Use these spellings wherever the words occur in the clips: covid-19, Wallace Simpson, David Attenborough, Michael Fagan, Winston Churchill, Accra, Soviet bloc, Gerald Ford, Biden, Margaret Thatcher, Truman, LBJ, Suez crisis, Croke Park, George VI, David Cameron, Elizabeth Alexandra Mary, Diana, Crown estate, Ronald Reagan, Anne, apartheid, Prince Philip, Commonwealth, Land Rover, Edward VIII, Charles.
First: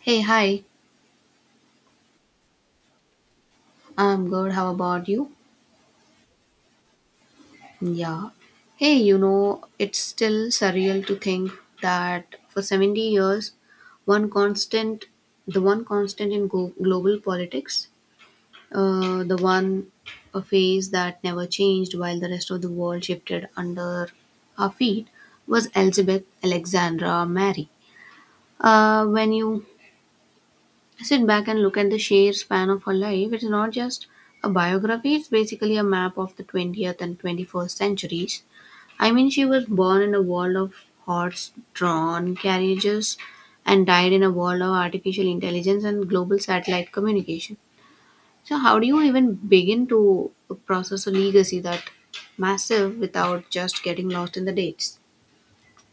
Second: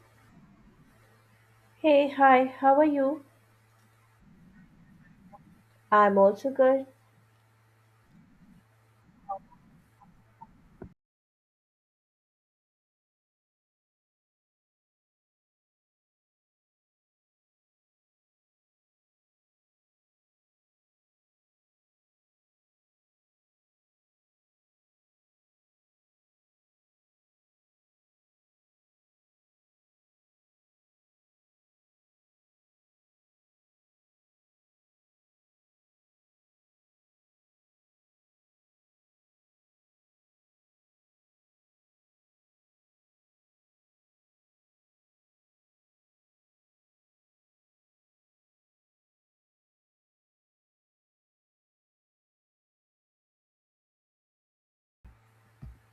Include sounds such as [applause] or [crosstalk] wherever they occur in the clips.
Hey, hi. Hey, hi, how are you? I'm good. How about you? I'm also good. Yeah. Hey, it's still surreal to think that for 70 years, one constant, the one constant in global politics, the one a phase that never changed while the rest of the world shifted under our feet was Elizabeth Alexandra Mary. When you sit back and look at the sheer span of her life. It's not just a biography, it's basically a map of the 20th and 21st centuries. I mean, she was born in a world of horse drawn carriages and died in a world of artificial intelligence and global satellite communication. So, how do you even begin to process a legacy that massive without just getting lost in the dates?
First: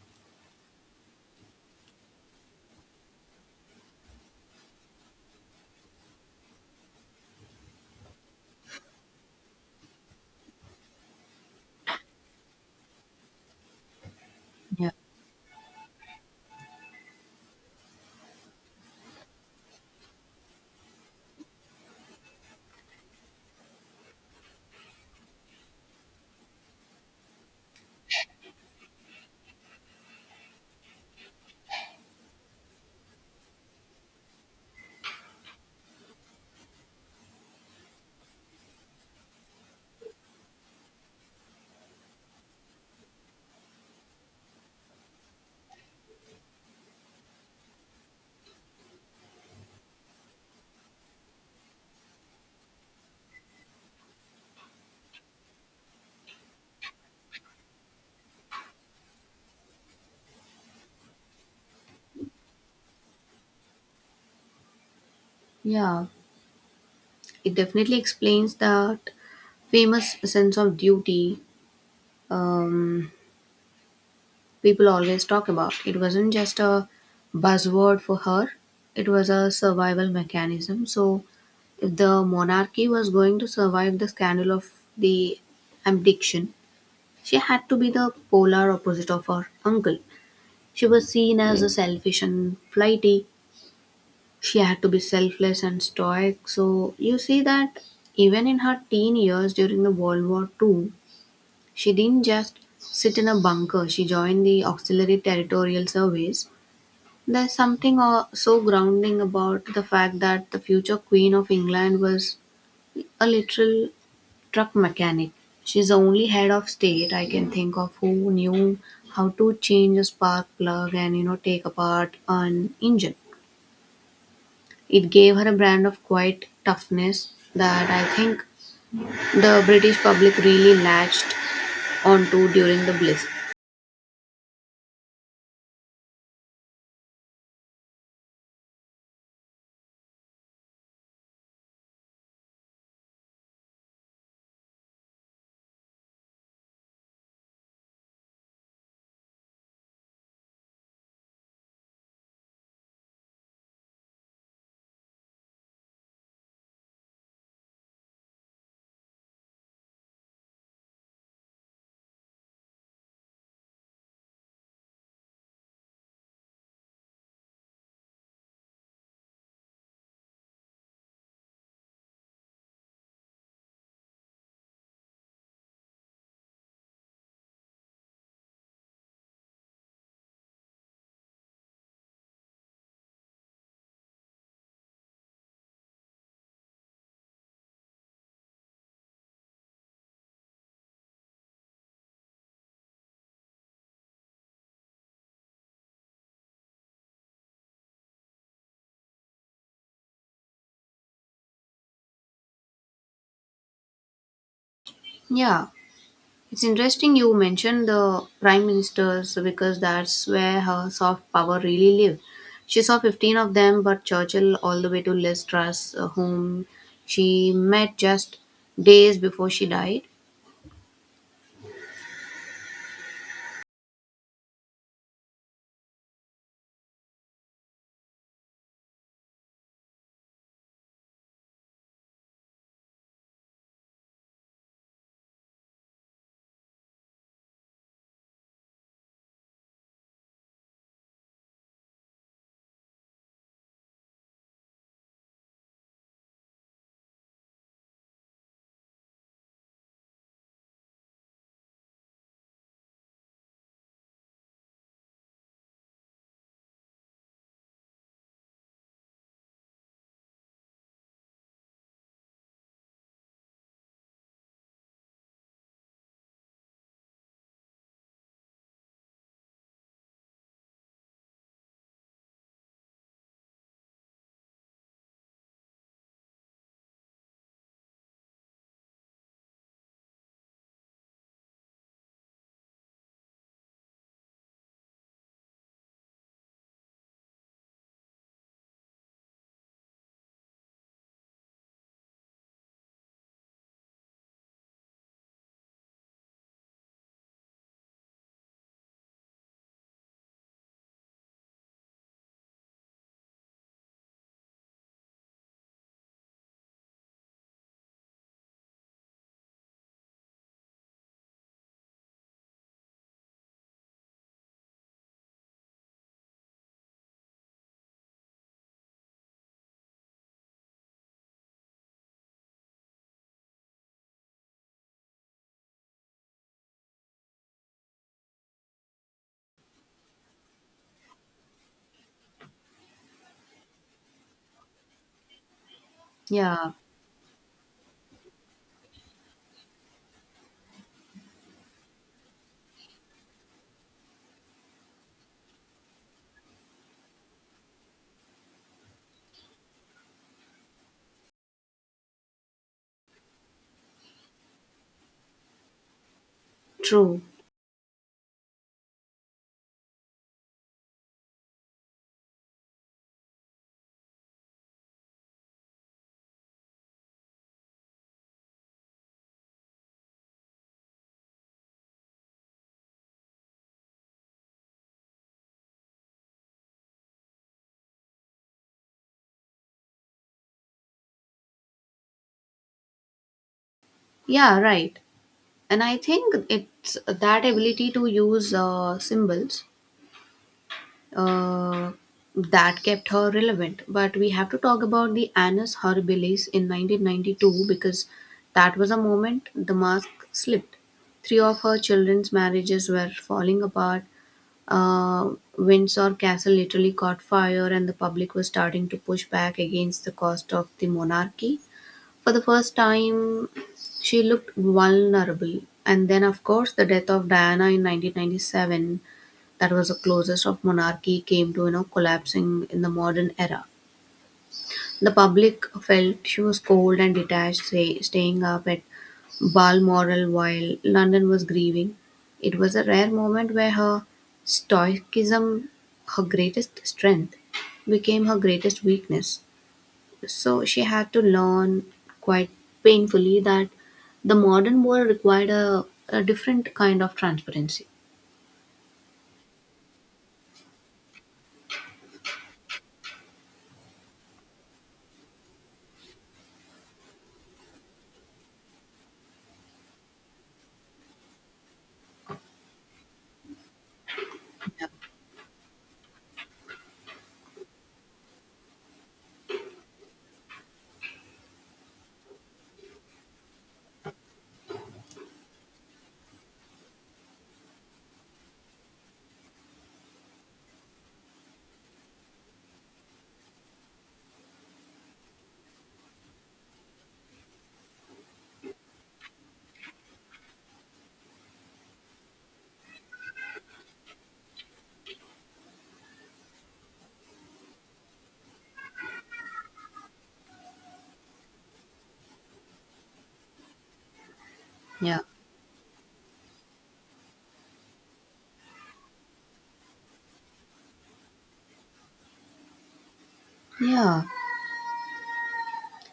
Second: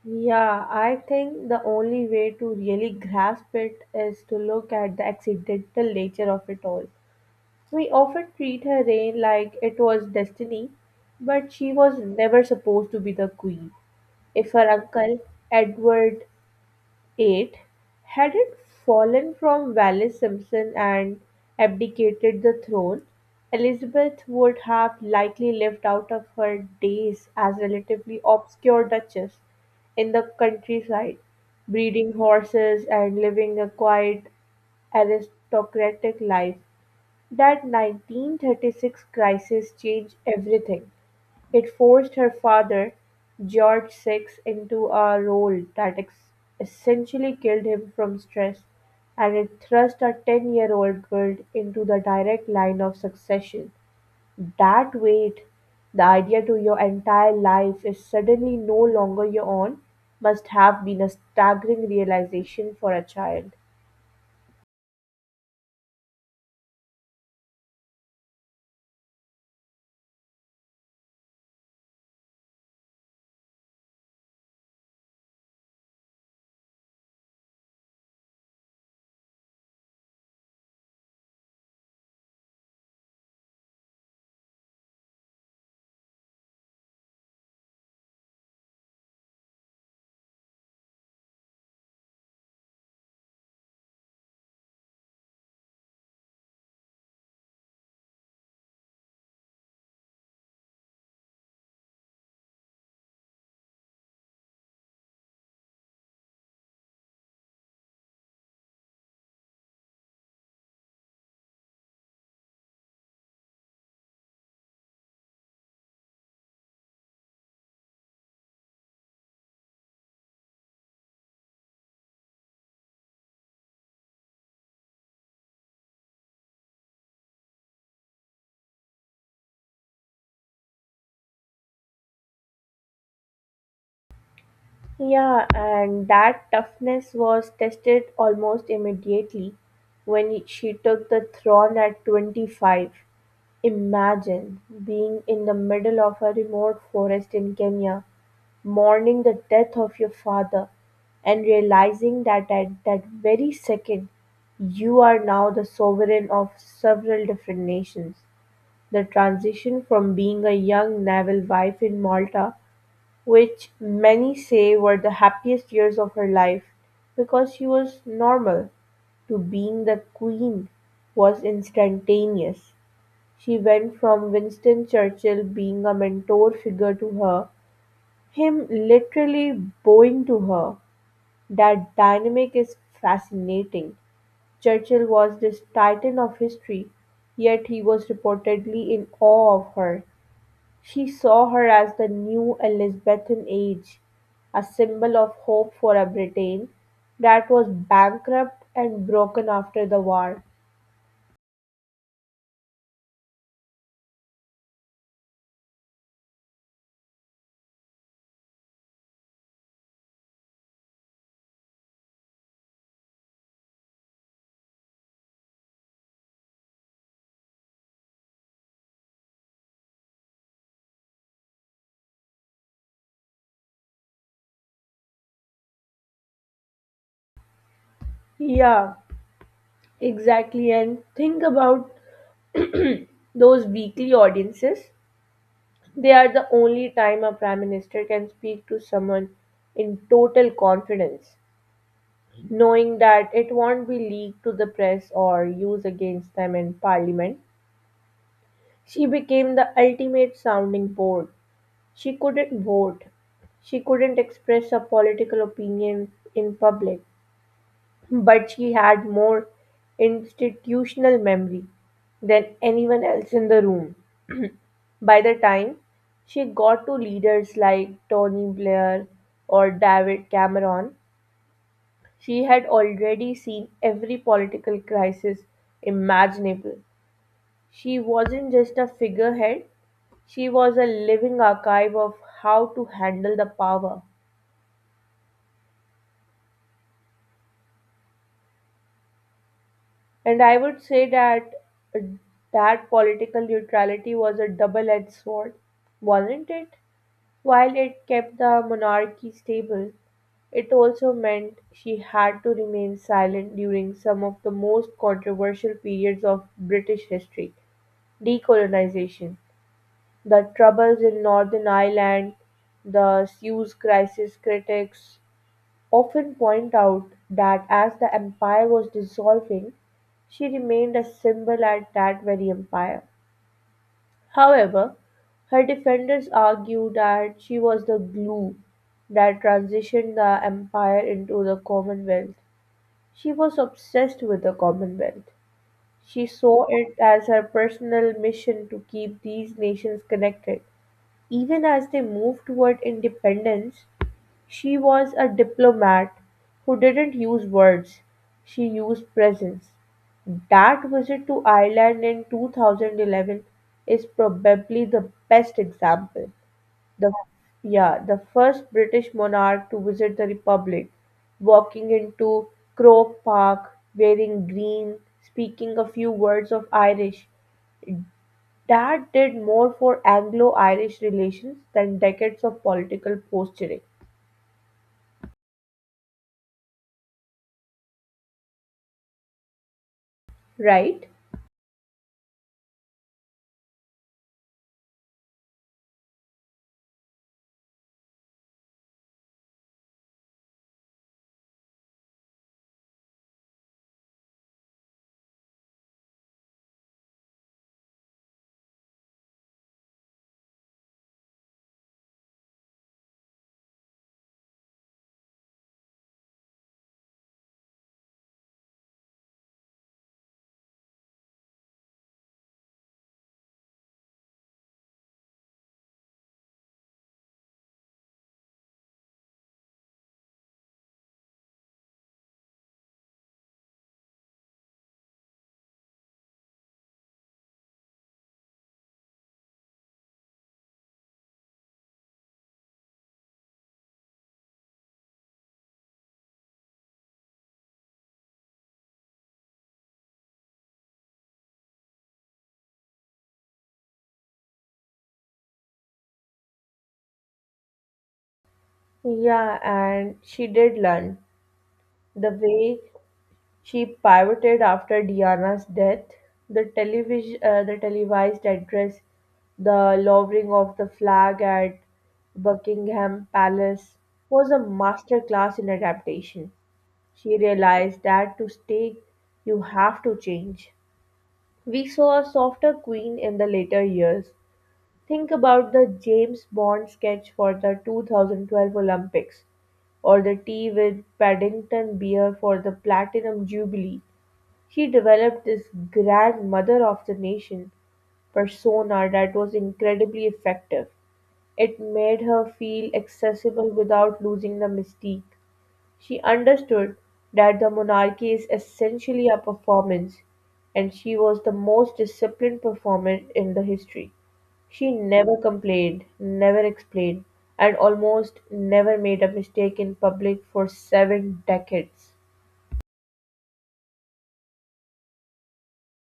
Yeah, I think the only way to really grasp it is to look at the accidental nature of it all. We often treat her reign like it was destiny, but she was never supposed to be the queen. If her Yeah. uncle, Edward VIII, had it fallen from Wallace Simpson and abdicated the throne, Elizabeth would have likely lived out of her days as relatively obscure duchess in the countryside, breeding horses and living a quiet aristocratic life. That 1936 crisis changed everything. It forced her father, George Six, into a role that essentially killed him from stress, and it thrust a 10-year-old girl into the direct line of succession. That weight, the idea to your entire life is suddenly no longer your own, must have been a staggering realization for a child. Yeah, it definitely explains that famous sense of duty um, people always talk about. It wasn't just a buzzword for her, it was a survival mechanism. So, if the monarchy was going to survive the scandal of the abdication, she had to be the polar opposite of her uncle. She was seen as a selfish and flighty. She had to be selfless and stoic. So, you see that even in her teen years during the World War II, she didn't just sit in a bunker. She joined the auxiliary territorial service. There's something so grounding about the fact that the future Queen of England was a literal truck mechanic. She's the only head of state I can think of who knew how to change a spark plug and take apart an engine. It gave her a brand of quiet toughness that I think the British public really latched onto during the Blitz. Yeah, and that toughness was tested almost immediately when she took the throne at 25. Imagine being in the middle of a remote forest in Kenya, mourning the death of your father, and realizing that at that very second, you are now the sovereign of several different nations. The transition from being a young naval wife in Malta, which many say were the happiest years of her life because she was normal, to being the queen was instantaneous. She went from Winston Churchill being a mentor figure to her, him literally bowing to her. That dynamic is fascinating. Churchill was this titan of history, yet he was reportedly in awe of her. She saw her as the new Elizabethan age, a symbol of hope for a Britain that was bankrupt and broken after the war. Yeah, it's interesting you mentioned the prime ministers because that's where her soft power really lived. She saw 15 of them, but Churchill all the way to Liz Truss, whom she met just days before she died. Yeah, exactly. And think about those weekly audiences. They are the only time a prime minister can speak to someone in total confidence, knowing that it won't be leaked to the press or used against them in parliament. She became the ultimate sounding board. She couldn't vote, she couldn't express her political opinions in public, but she had more institutional memory than anyone else in the room. By the time she got to leaders like Tony Blair or David Cameron, she had already seen every political crisis imaginable. She wasn't just a figurehead, she was a living archive of how to handle the power. And I would say that that political neutrality was a double edged sword, wasn't it? While it kept the monarchy stable, it also meant she had to remain silent during some of the most controversial periods of British history: decolonization, the troubles in Northern Ireland, the Suez crisis. Critics often point out that as the empire was dissolving, she remained a symbol at that very empire. However, her defenders argue that she was the glue that transitioned the empire into the Commonwealth. She was obsessed with the Commonwealth. She saw Yeah, it as her personal mission to keep these nations connected. Even as they moved toward independence, she was a diplomat who didn't use words, she used presence. That visit to Ireland in 2011 is probably the best example. The true. yeah, the first British monarch to visit the Republic, walking into Croke Park wearing green, speaking a few words of Irish. That did more for Anglo Irish relations than decades of political posturing, right? Yeah, right. And I think it's that ability to use symbols uh, that kept her relevant. But we have to talk about the Annus Horribilis in 1992 because that was a moment the mask slipped. Three of her children's marriages were falling apart. Uh, Windsor Castle literally caught fire, and the public was starting to push back against the cost of the monarchy. For the first time, she looked vulnerable. And then, of course, the death of Diana in 1997. That was the closest of monarchy came to collapsing in the modern era. The public felt she was cold and detached, say, staying up at Balmoral while London was grieving. It was a rare moment where her stoicism, her greatest strength, became her greatest weakness. So she had to learn quite painfully that the modern world required a different kind of transparency. Yeah, and she did learn. The way she pivoted after Diana's death, the television, the televised address, the lowering of the flag at Buckingham Palace was a masterclass in adaptation. She realized that to stay, you have to change. We saw a softer queen in the later years. Think about the James Bond sketch for the 2012 Olympics, or the tea with Paddington beer for the Platinum Jubilee. He developed this grandmother of the nation persona that was incredibly effective. It made her feel accessible without losing the mystique. She understood that the monarchy is essentially a performance, and she was the most disciplined performer in the history. She Yeah. never complained, never explained, and almost never made a mistake in public for seven decades. Yeah,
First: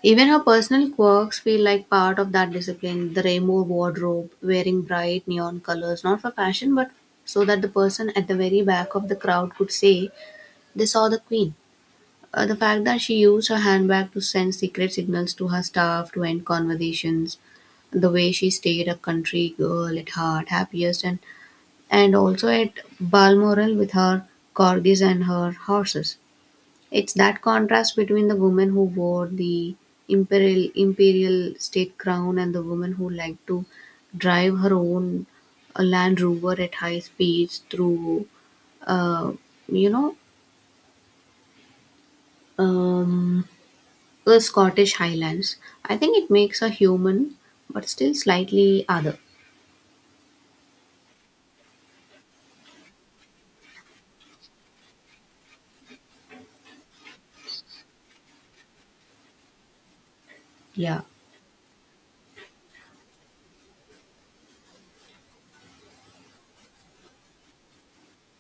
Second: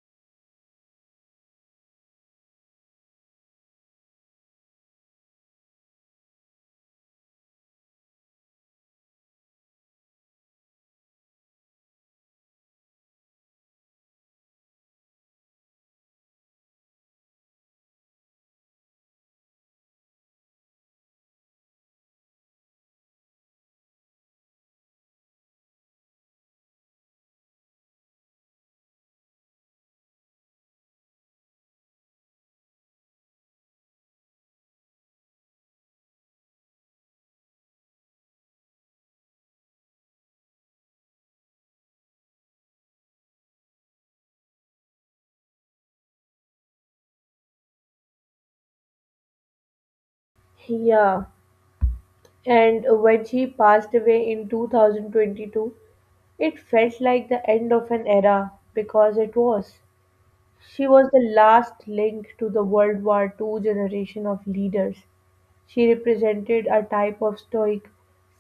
even her personal quirks feel like part of that discipline. The rainbow wardrobe, wearing bright neon colors, not for fashion, but so that the person at the very back of the crowd could say they saw the queen. The fact that she used her handbag to send secret signals to her staff to end conversations, the way she stayed a country girl at heart, happiest, and also at Balmoral with her corgis and her horses. It's that contrast between the woman who wore the imperial state crown and the woman who liked to drive her own Land Rover at high speeds through, uh, you know, um, the Scottish Highlands. I think it makes her human, but still slightly other. Yeah, and when she passed away in 2022, it felt like the end of an era, because it was. She Yeah, was the last link to the World War Two generation of leaders. She represented a type of stoic,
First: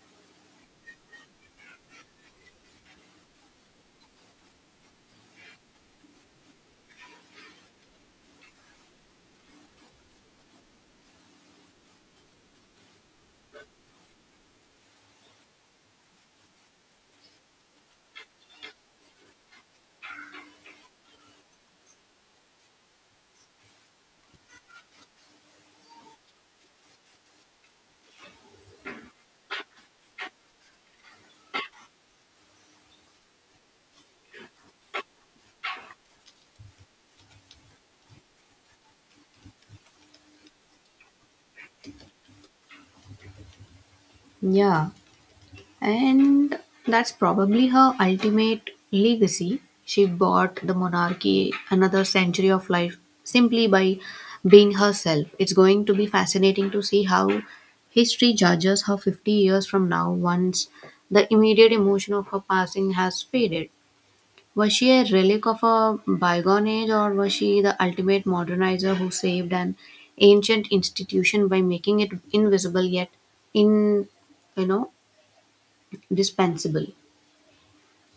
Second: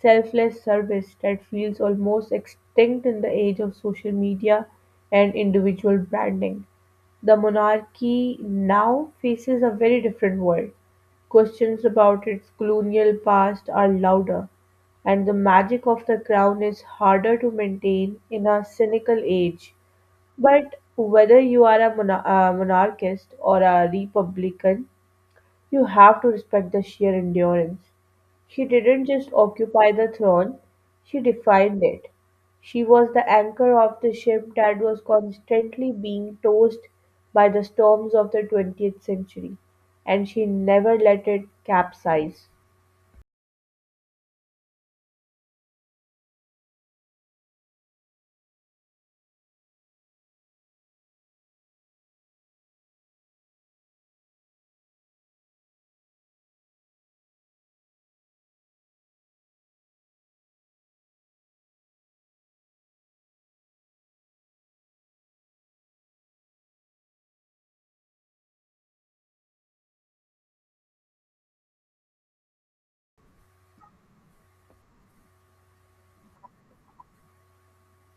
selfless service that feels almost extinct in the age of social media and individual branding. The monarchy now faces a very different world. Questions about its colonial past are louder, and the magic of the crown is harder to maintain in a cynical age. But whether you are a monarchist or a republican, you have to respect the sheer endurance. She didn't just occupy the throne, she defined it. She was the anchor of the ship that was constantly being tossed by the storms of the 20th century, and she never let it capsize. yeah. And that's probably her ultimate legacy. She bought the monarchy another century of life simply by being herself. It's going to be fascinating to see how history judges her 50 years from now once the immediate emotion of her passing has faded. Was she a relic of a bygone age, or was she the ultimate modernizer who saved an ancient institution by making it invisible yet in, you know, dispensable?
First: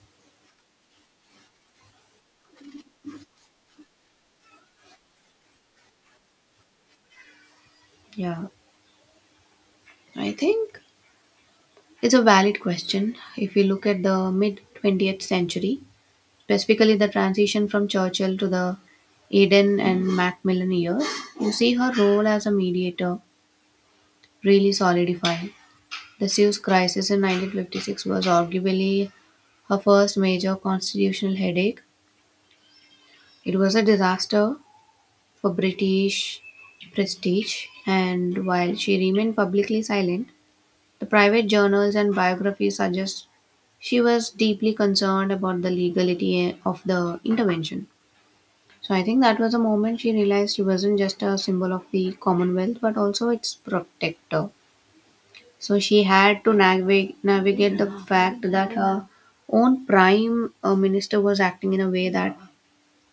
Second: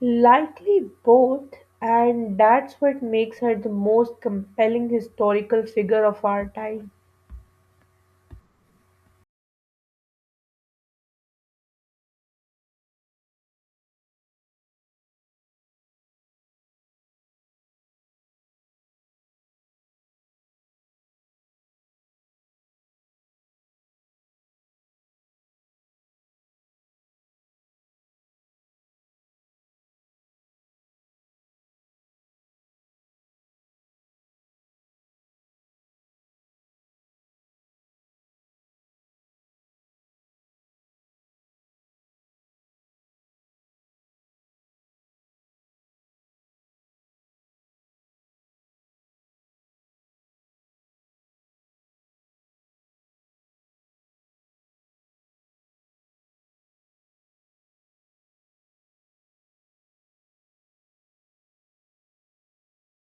Likely both, and that's what makes her the most compelling historical figure of our time. Yeah, I think it's a valid question. If we look at the mid 20th century, specifically the transition from Churchill to the Eden and Macmillan years, you see her role as a mediator really solidifying. The Suez crisis in 1956 was arguably her first major constitutional headache. It was a disaster for British prestige, and while she remained publicly silent, the private journals and biographies suggest she was deeply concerned about the legality of the intervention. So I think that was a moment she realized she wasn't just a symbol of the Commonwealth but also its protector. So she had to navigate the fact that her own prime minister was acting in a way that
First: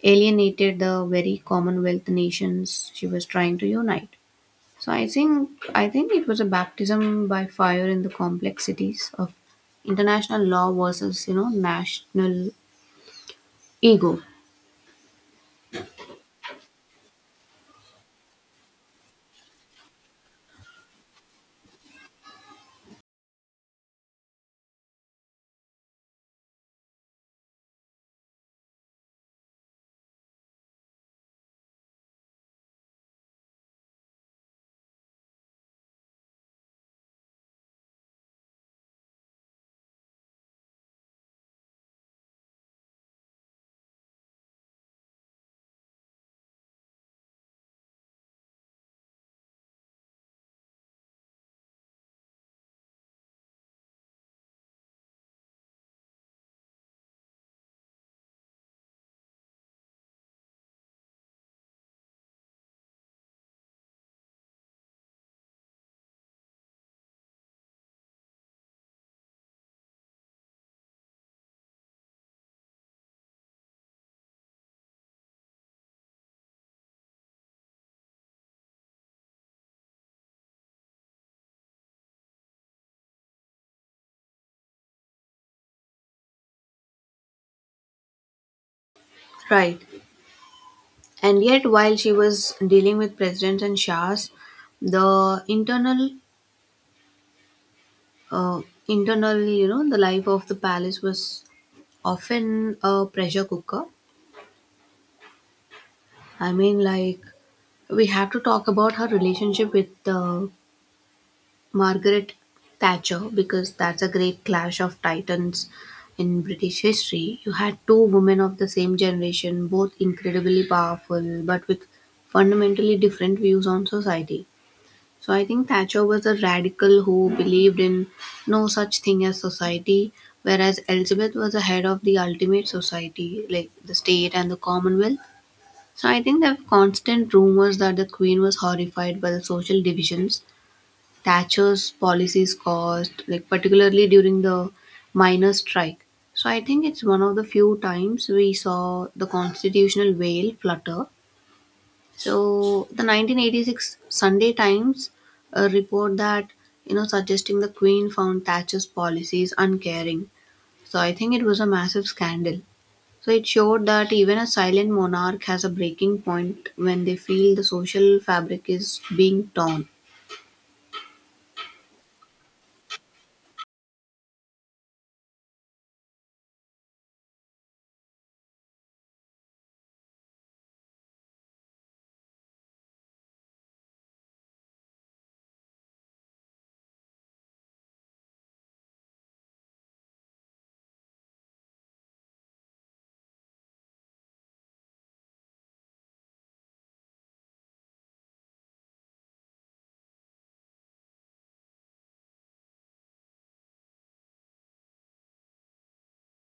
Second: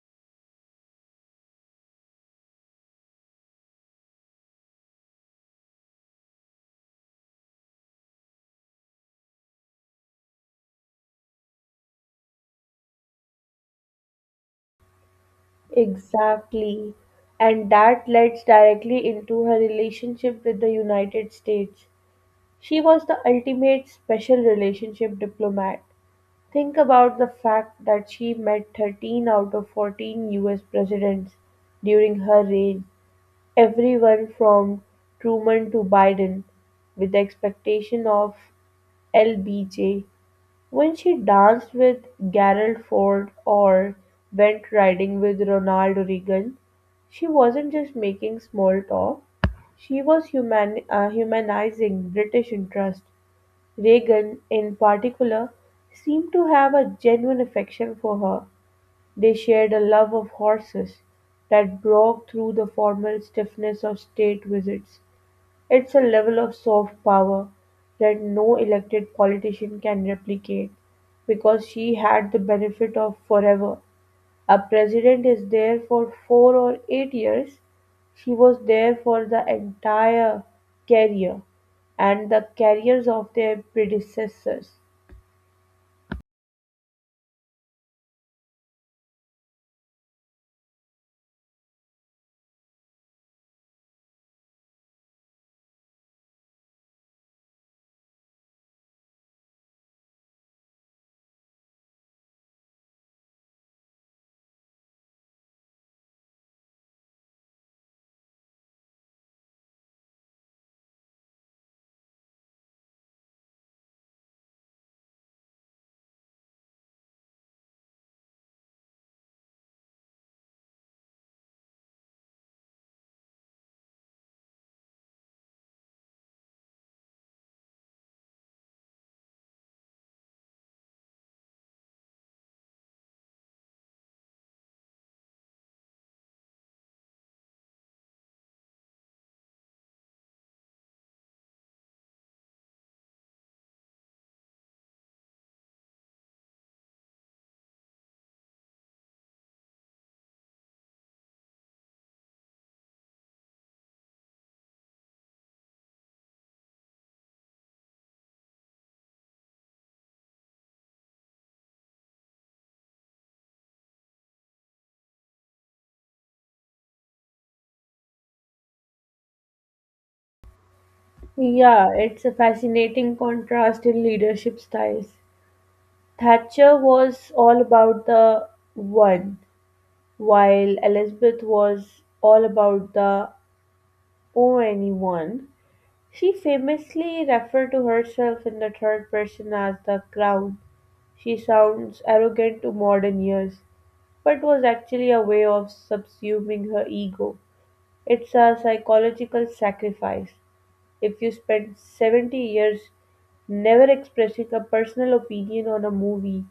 alienated the very Commonwealth nations she was trying to unite. So I think it was a baptism by fire in the complexities of international law versus national ego. Exactly. And that leads directly into her relationship with the United States. She was the ultimate special relationship diplomat. Think about the fact that she met 13 out of 14 US presidents during her reign, everyone from Truman to Biden, with the expectation of LBJ. When she danced with Gerald Ford or went riding with Ronald Reagan, she wasn't just making small talk, she was humanizing British interest. Reagan, in particular, seemed to have a genuine affection for her. They shared a love of horses that broke through the formal stiffness of state visits. It's a level of soft power that no elected politician can replicate, because she had the benefit of forever. A president is there for 4 or 8 years. She was there for the entire career and the careers of their predecessors. Right. And yet, while she was dealing with presidents and shahs, the internal, uh, internal, you know, the life of the palace was often a pressure cooker. I mean, like we have to talk about her relationship with the Margaret Thatcher because that's a great clash of titans in British history. You had two women of the same generation, both incredibly powerful, but with fundamentally different views on society. So I think Thatcher was a radical who believed in no such thing as society, whereas Elizabeth was the head of the ultimate society, like the state and the Commonwealth. So I think there were constant rumors that the Queen was horrified by the social divisions Thatcher's policies caused, like particularly during the miners' strike. So I think it's one of the few times we saw the constitutional veil flutter. So the 1986 Sunday Times report that suggesting the Queen found Thatcher's policies uncaring. So I think it was a massive scandal. So it showed that even a silent monarch has a breaking point when they feel the social fabric is being torn. Yeah, it's a fascinating contrast in leadership styles. Thatcher was all about the one, while Elizabeth was all about the Oh, anyone. She famously referred to herself in the third person as the crown. She sounds arrogant to modern ears, but was actually a way of subsuming her ego. It's a psychological sacrifice. If you spend 70 years never expressing a personal opinion on a movie,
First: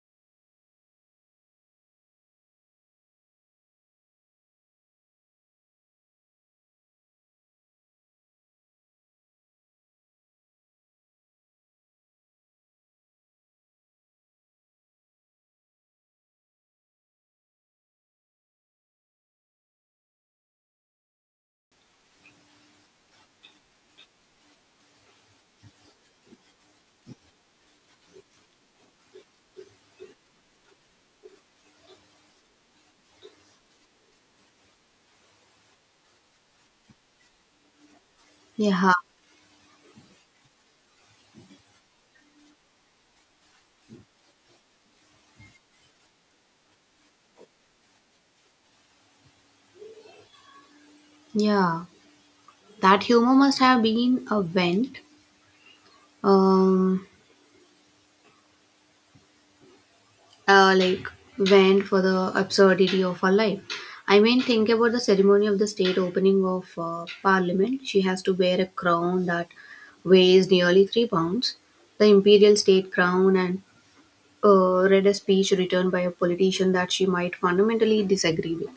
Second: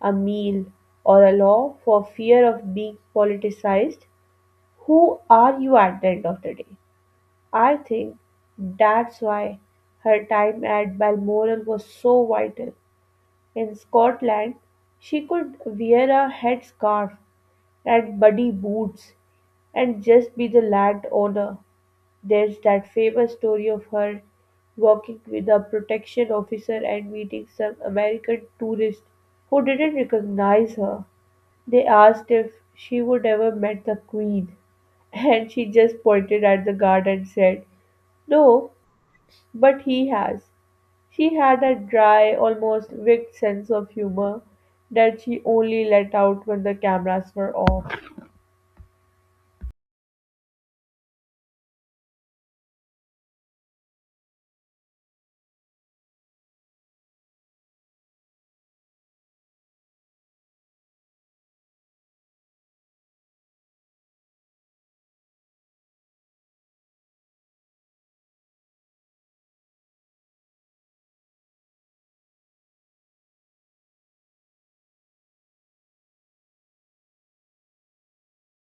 a meal, or a law for fear of being politicized, who are you at the end of the day? I think that's why her time at Balmoral was so vital. In Scotland, she could wear a headscarf and muddy boots and just be the landowner. There's that famous story of her working with a protection officer and meeting some American tourist who didn't recognize her. They asked if she would ever met the Queen, [laughs] and she just pointed at the guard and said, "No, Yeah, but he has." She had a dry, almost wicked sense of humor that she only let out when the cameras were off. yeah. That humor must have been a um, uh, like vent for the absurdity of her life. I mean, think about the ceremony of the state opening of parliament. She has to wear a crown that weighs nearly 3 pounds, the imperial state crown, and read a speech written by a politician that she might fundamentally disagree with.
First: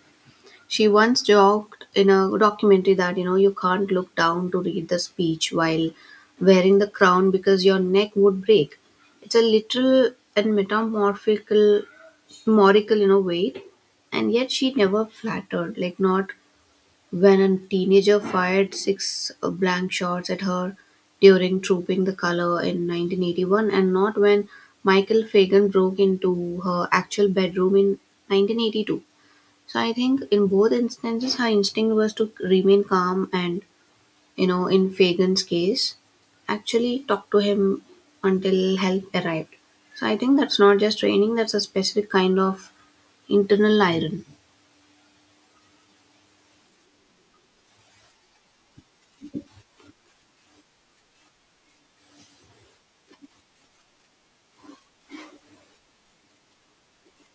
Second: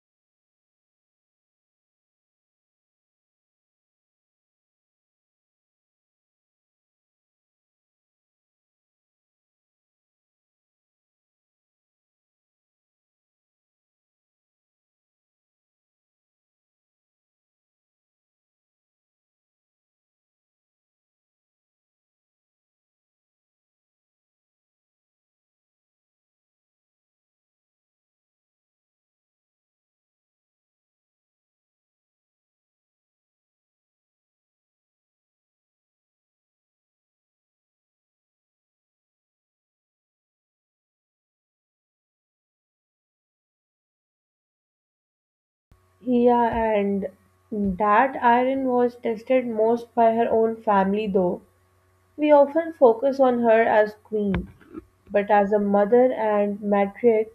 She once joked in a documentary that you can't look down to read the speech while wearing the crown because your neck would break. It's a literal and metamorphical, morical, way. And yet she never flattered, like not when a teenager fired six blank shots at her during Trooping the Color in 1981, and not when Michael Fagan broke into her actual bedroom in 1982. So I think in both instances, her instinct was to remain calm and in Fagan's case, actually talk to him until help arrived. So I think that's not just training, that's a specific kind of internal iron. Yeah, and that iron was tested most by her own family, though. We often focus on her as queen, but as a mother and matriarch,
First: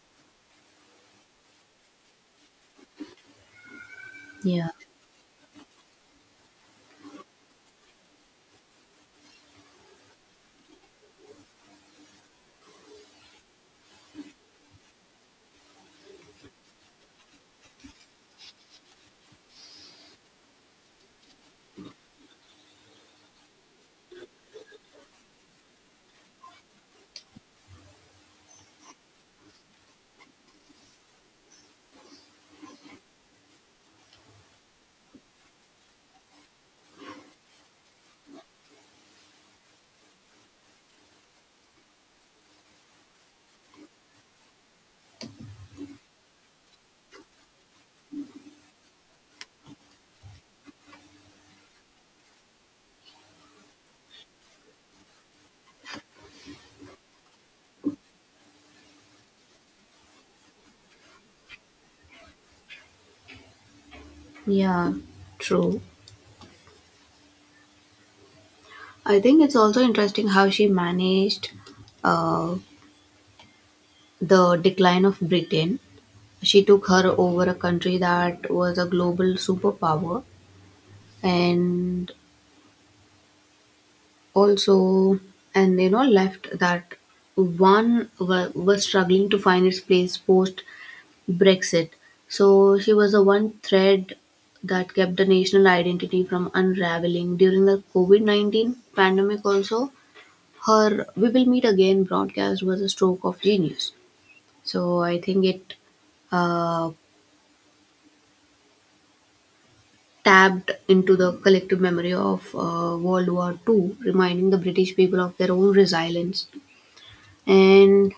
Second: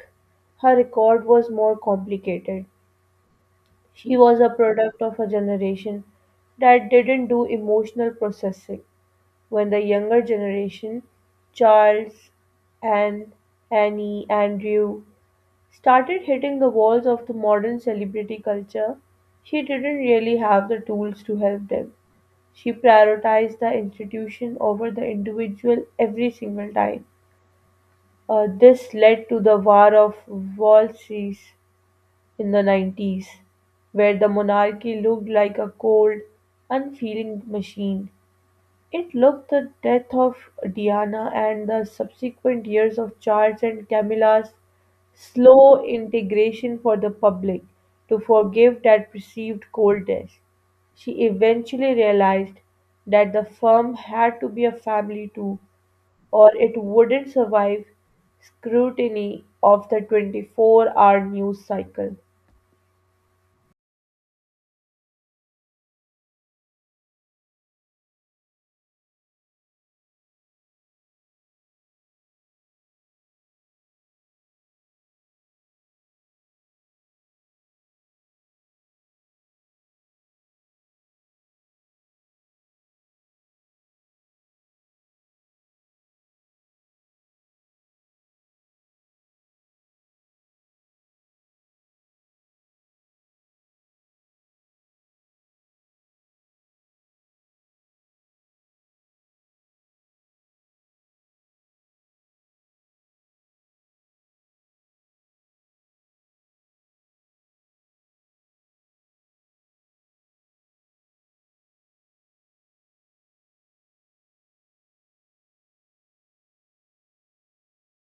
her record was more complicated. She was a Yeah. product of a generation that didn't do emotional processing. When the younger generation, Charles, Anne, Annie, Andrew, started hitting the walls of the modern celebrity culture, she didn't really have the tools to help them. She prioritized the institution over the individual every single time. This led to the War of Walses in the 90s, where the monarchy looked like a cold, unfeeling machine. It looked the death of Diana and the subsequent years of Charles and Camilla's slow integration for the public to forgive that perceived coldness. She eventually realized that the firm had to be a family too, or it wouldn't survive scrutiny of the 24-hour news cycle. Yeah, true. I think it's also interesting how she managed uh, the decline of Britain. She took her over a country that was a global superpower and also and you know left that one was struggling to find its place post Brexit. So she was the one thread that kept the national identity from unraveling during the covid-19 pandemic. Also, her we will meet again broadcast was a stroke of genius. So I think it uh, tapped into the collective memory of World War II, reminding the British people of their own resilience. And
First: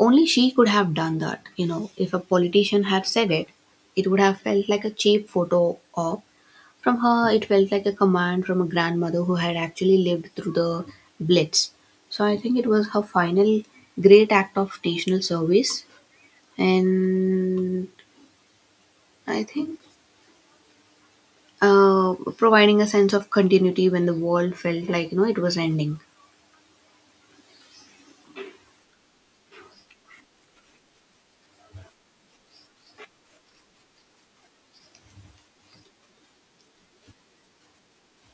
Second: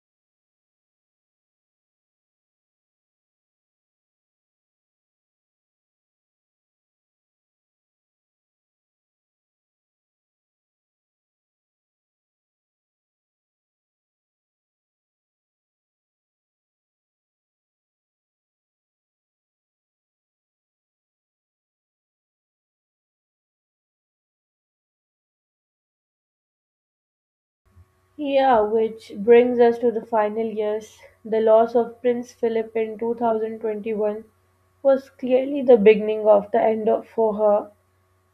only she could have done that. You know, if a politician had said it, it would have felt like a cheap photo op. From her, it felt like a command from a grandmother who had actually lived through the Blitz. So I think it was her final great act of national service, and I think providing a sense of continuity when the world felt like it was ending. Yeah, which brings us to the final years. The loss of Prince Philip in 2021 was clearly the beginning of the end of, for her.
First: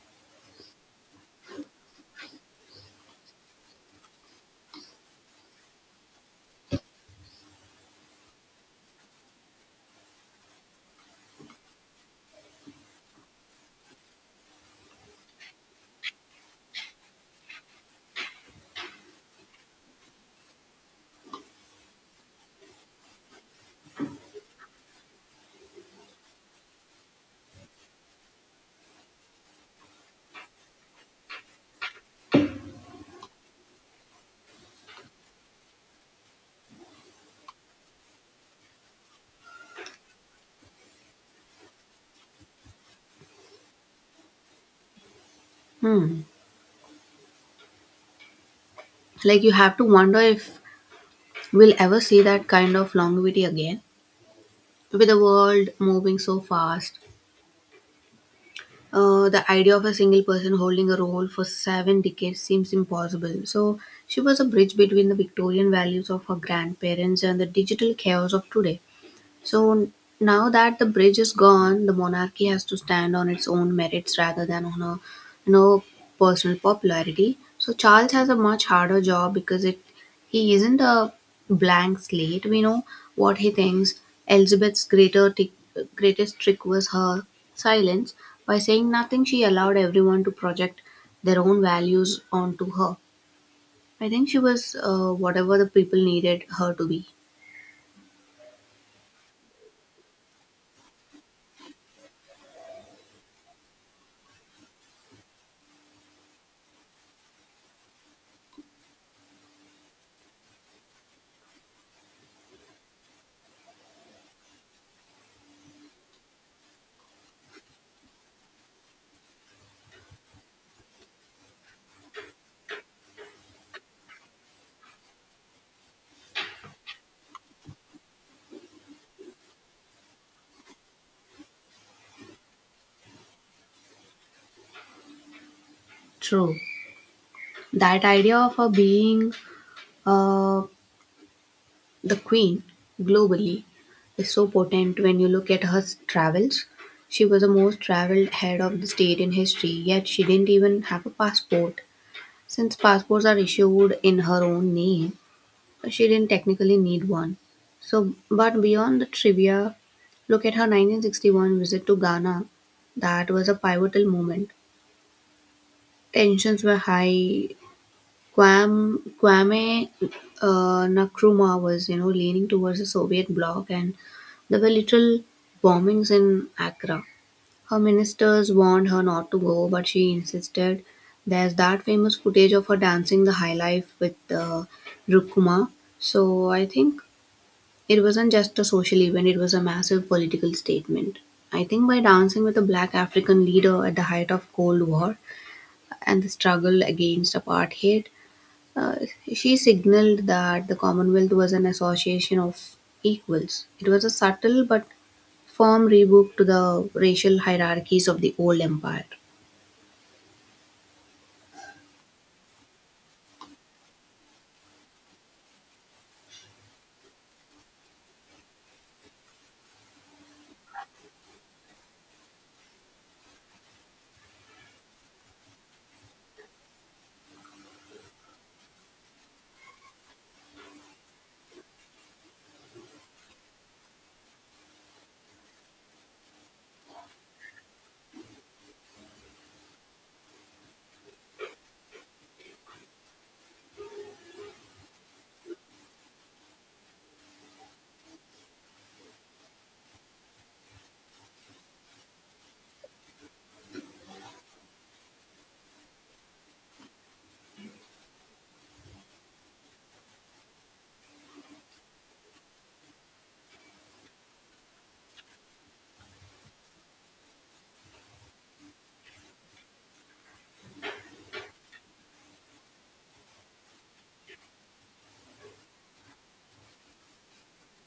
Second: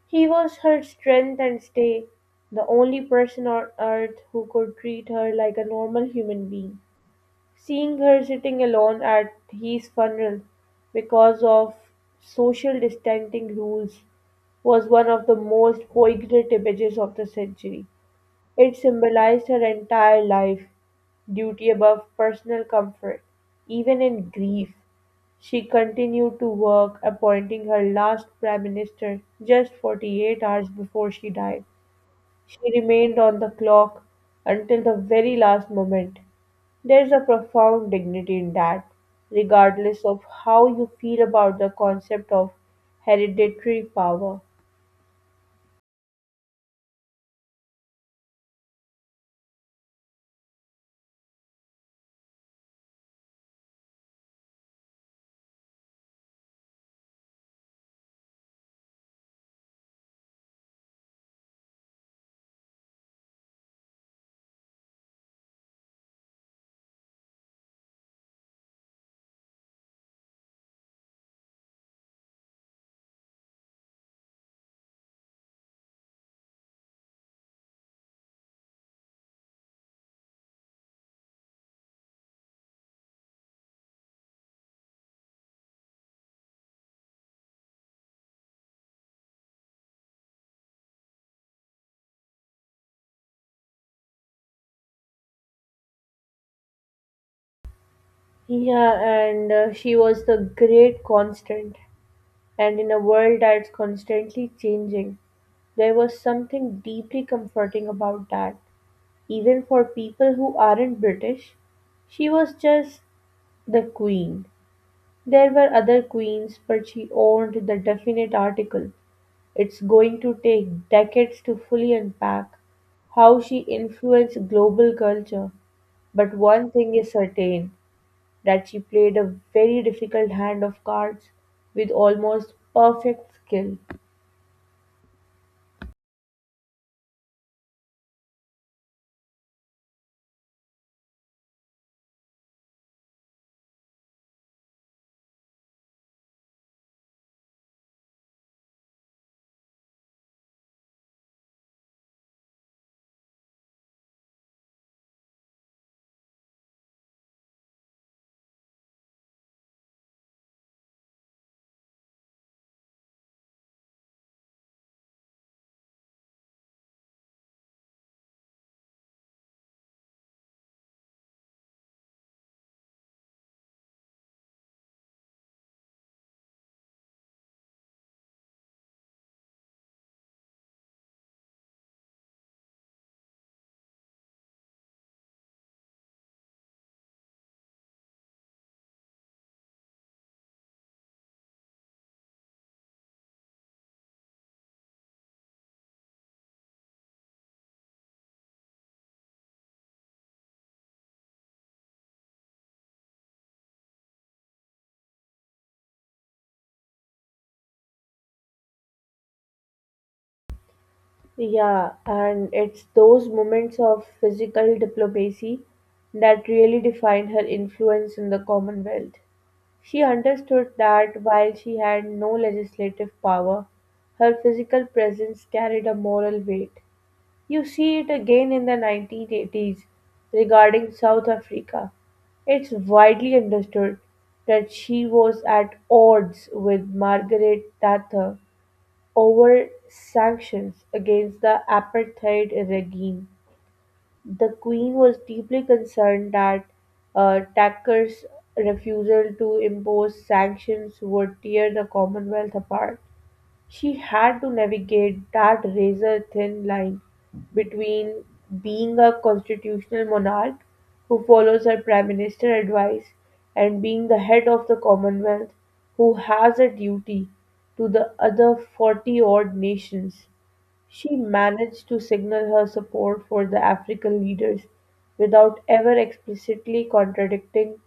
He was her strength and stay, the only person on earth who could treat her like a normal human being. Seeing her sitting alone at his funeral because of social distancing rules was one of the most poignant images of the century. It symbolized her entire life: duty above personal comfort. Even in grief, she continued to work, appointing her last prime minister just 48 hours before she died. She remained on the clock until the very last moment. There is a profound dignity in that, regardless of how you feel about the concept of hereditary power. Hmm. Like you have to wonder if we'll ever see that kind of longevity again. With the world moving so fast, the idea of a single person holding a role for 7 decades seems impossible. So, she was a bridge between the Victorian values of her grandparents and the digital chaos of today. So now that the bridge is gone, the monarchy has to stand on its own merits rather than on a you know personal popularity. So Charles has a much harder job because it he isn't a blank slate. We know what he thinks. Elizabeth's greatest trick was her silence. By saying nothing, she allowed everyone to project their own values onto her. I think she was whatever the people needed her to be. Yeah, and she was the great constant. And in a world that's constantly changing, there was something deeply comforting about that. Even for people who aren't British, she was just the queen. There were other queens, but she owned the definite article. It's going to take decades to fully unpack how she influenced global culture. But one thing is certain, that she played a very difficult hand of cards with almost perfect skill. True. That idea of her being Uh, the Queen, globally, is so potent when you look at her travels. She was the most traveled head of the state in history, yet she didn't even have a passport. Since passports are issued in her own name, she didn't technically need one. So, but beyond the trivia, look at her 1961 visit to Ghana. That was a pivotal moment. Tensions were high, Guam, Kwame Nkrumah was leaning towards the Soviet bloc, and there were literal bombings in Accra. Her ministers warned her not to go, but she insisted. There's that famous footage of her dancing the high life with Rukuma. So I think it wasn't just a social event; it was a massive political statement. I think by dancing with a black African leader at the height of Cold War and the struggle against apartheid, uh, she signaled that the Commonwealth was an association of equals. It was a subtle but firm rebuke to the racial hierarchies of the old empire. Yeah, and it's those moments of physical diplomacy that really defined her influence in the Commonwealth. She understood that while she had no legislative power, her physical presence carried a moral weight. You see it again in the 1980s regarding South Africa. It's widely understood that she was at odds with Margaret Thatcher over sanctions against the apartheid regime. The Queen was deeply concerned that Thackeray's refusal to impose sanctions would tear the Commonwealth apart. She had to navigate that razor thin line between being a constitutional monarch who follows her prime minister advice and being the head of the Commonwealth who has a duty to the other 40 odd nations. She managed to signal her support for the African leaders without ever explicitly contradicting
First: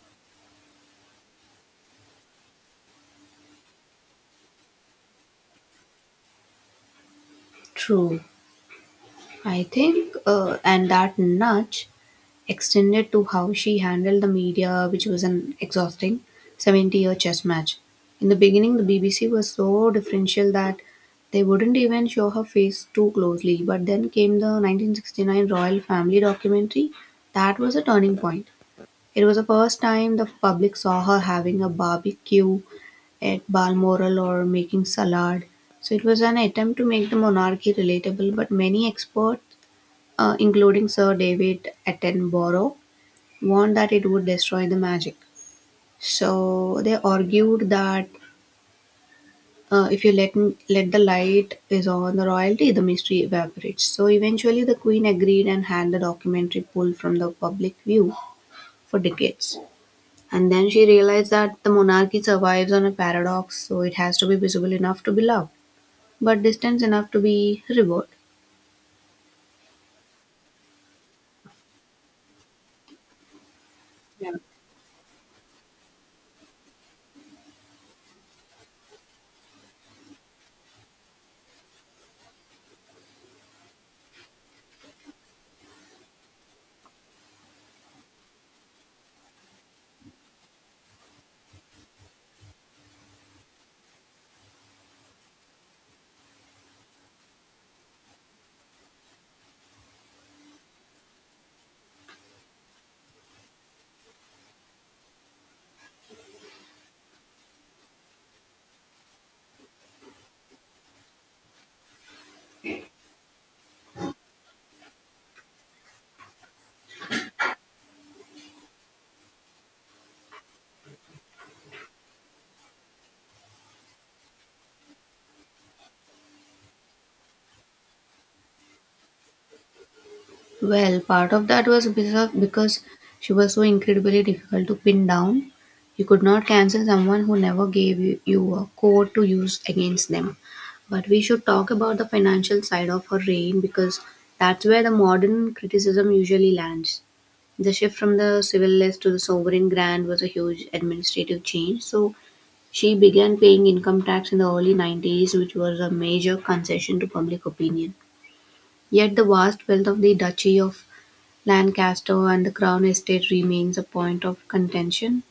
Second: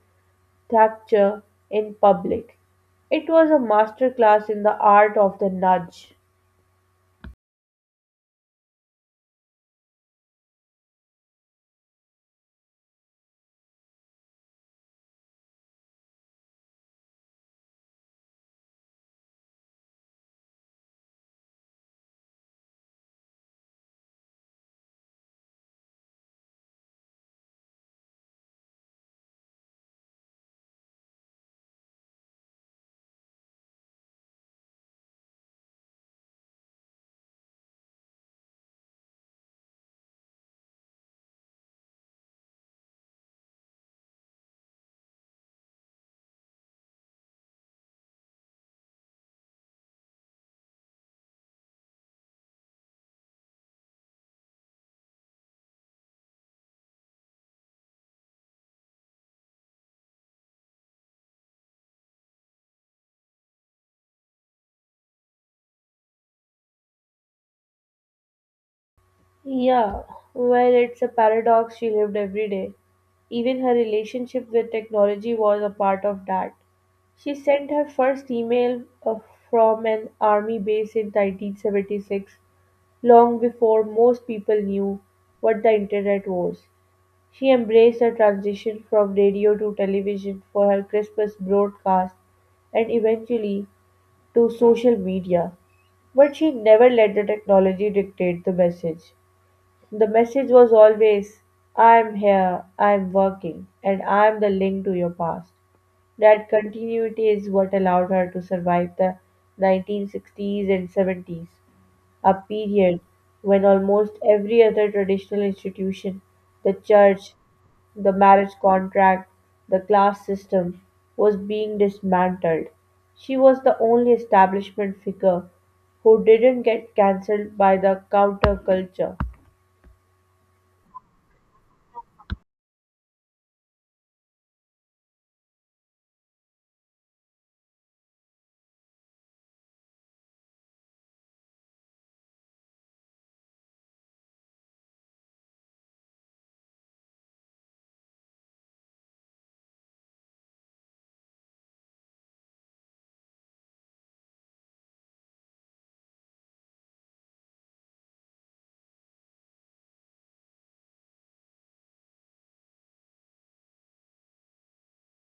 Thatcher in public. It was a masterclass in the art of the nudge. True. I think, and that nudge extended to how she handled the media, which was an exhausting 70-year chess match. In the beginning, the BBC was so differential that they wouldn't even show her face too closely, but then came the 1969 Royal Family documentary. That was a turning point. It was the first time the public saw her having a barbecue at Balmoral or making salad. So it was an attempt to make the monarchy relatable, but many experts, including Sir David Attenborough, warned that it would destroy the magic. So they argued that if you let the light is on the royalty, the mystery evaporates. So eventually, the queen agreed and had the documentary pulled from the public view for decades. And then she realized that the monarchy survives on a paradox, so it has to be visible enough to be loved, but distant enough to be revered. Yeah, well, it's a paradox she lived every day. Even her Yeah. relationship with technology was a part of that. She sent her first email from an army base in 1976, long before most people knew what the internet was. She embraced the transition from radio to television for her Christmas broadcast and eventually to social media. But she never let the technology dictate the message. The message was always, I'm here, I'm working, and I'm the link to your past. That continuity is what allowed her to survive the 1960s and 70s, a period when almost every other traditional institution, the church, the marriage contract, the class system, was being dismantled. She was the only establishment figure who didn't get cancelled by the counterculture. Well, part of that was because she was so incredibly difficult to pin down. You could not cancel someone who never gave you a code to use against them. But we should talk about the financial side of her reign because that's where the modern criticism usually lands. The shift from the civil list to the sovereign grant was a huge administrative change. So she began paying income tax in the early 90s, which was a major concession to public opinion. Yet the vast wealth of the Duchy of Lancaster and the Crown estate remains a point of contention.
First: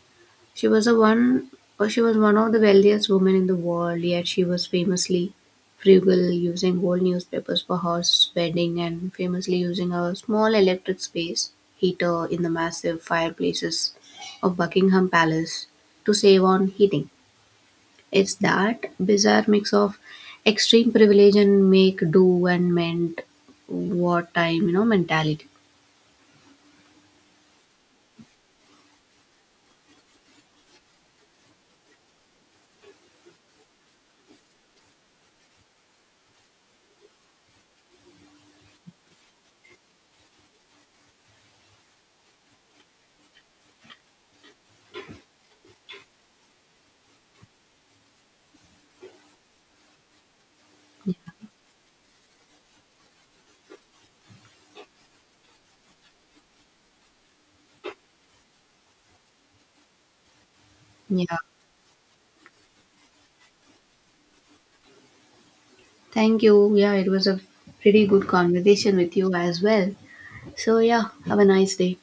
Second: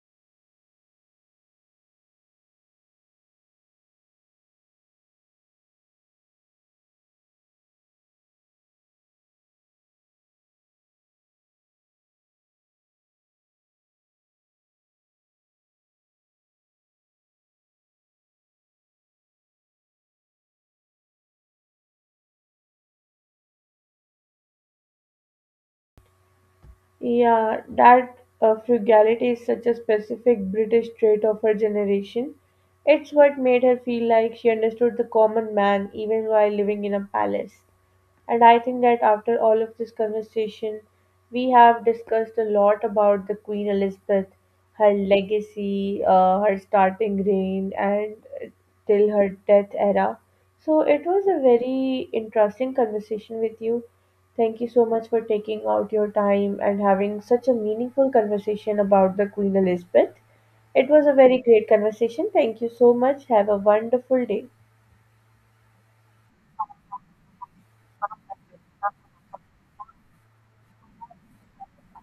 She was one of the wealthiest women in the world, yet she was famously frugal, using old newspapers for her wedding and famously using a small electric space heater in the massive fireplaces of Buckingham Palace to save on heating. It's that bizarre mix of extreme privilege and make do and meant wartime mentality. Yeah, that frugality is such a specific British trait of her generation. It's what made her feel like she understood the common man even while living in a palace. And I think that after all of this conversation, we have discussed a lot about the Queen Elizabeth, her legacy, her starting reign, and till her death era. So it was a very interesting conversation with you. Thank you so much for taking out your time and having such a meaningful conversation about the Queen Elizabeth. It was a Yeah. very great conversation. Thank you so much. Have a wonderful day. Thank you. Yeah, it was a pretty good conversation with you as well. So, yeah, have a nice day.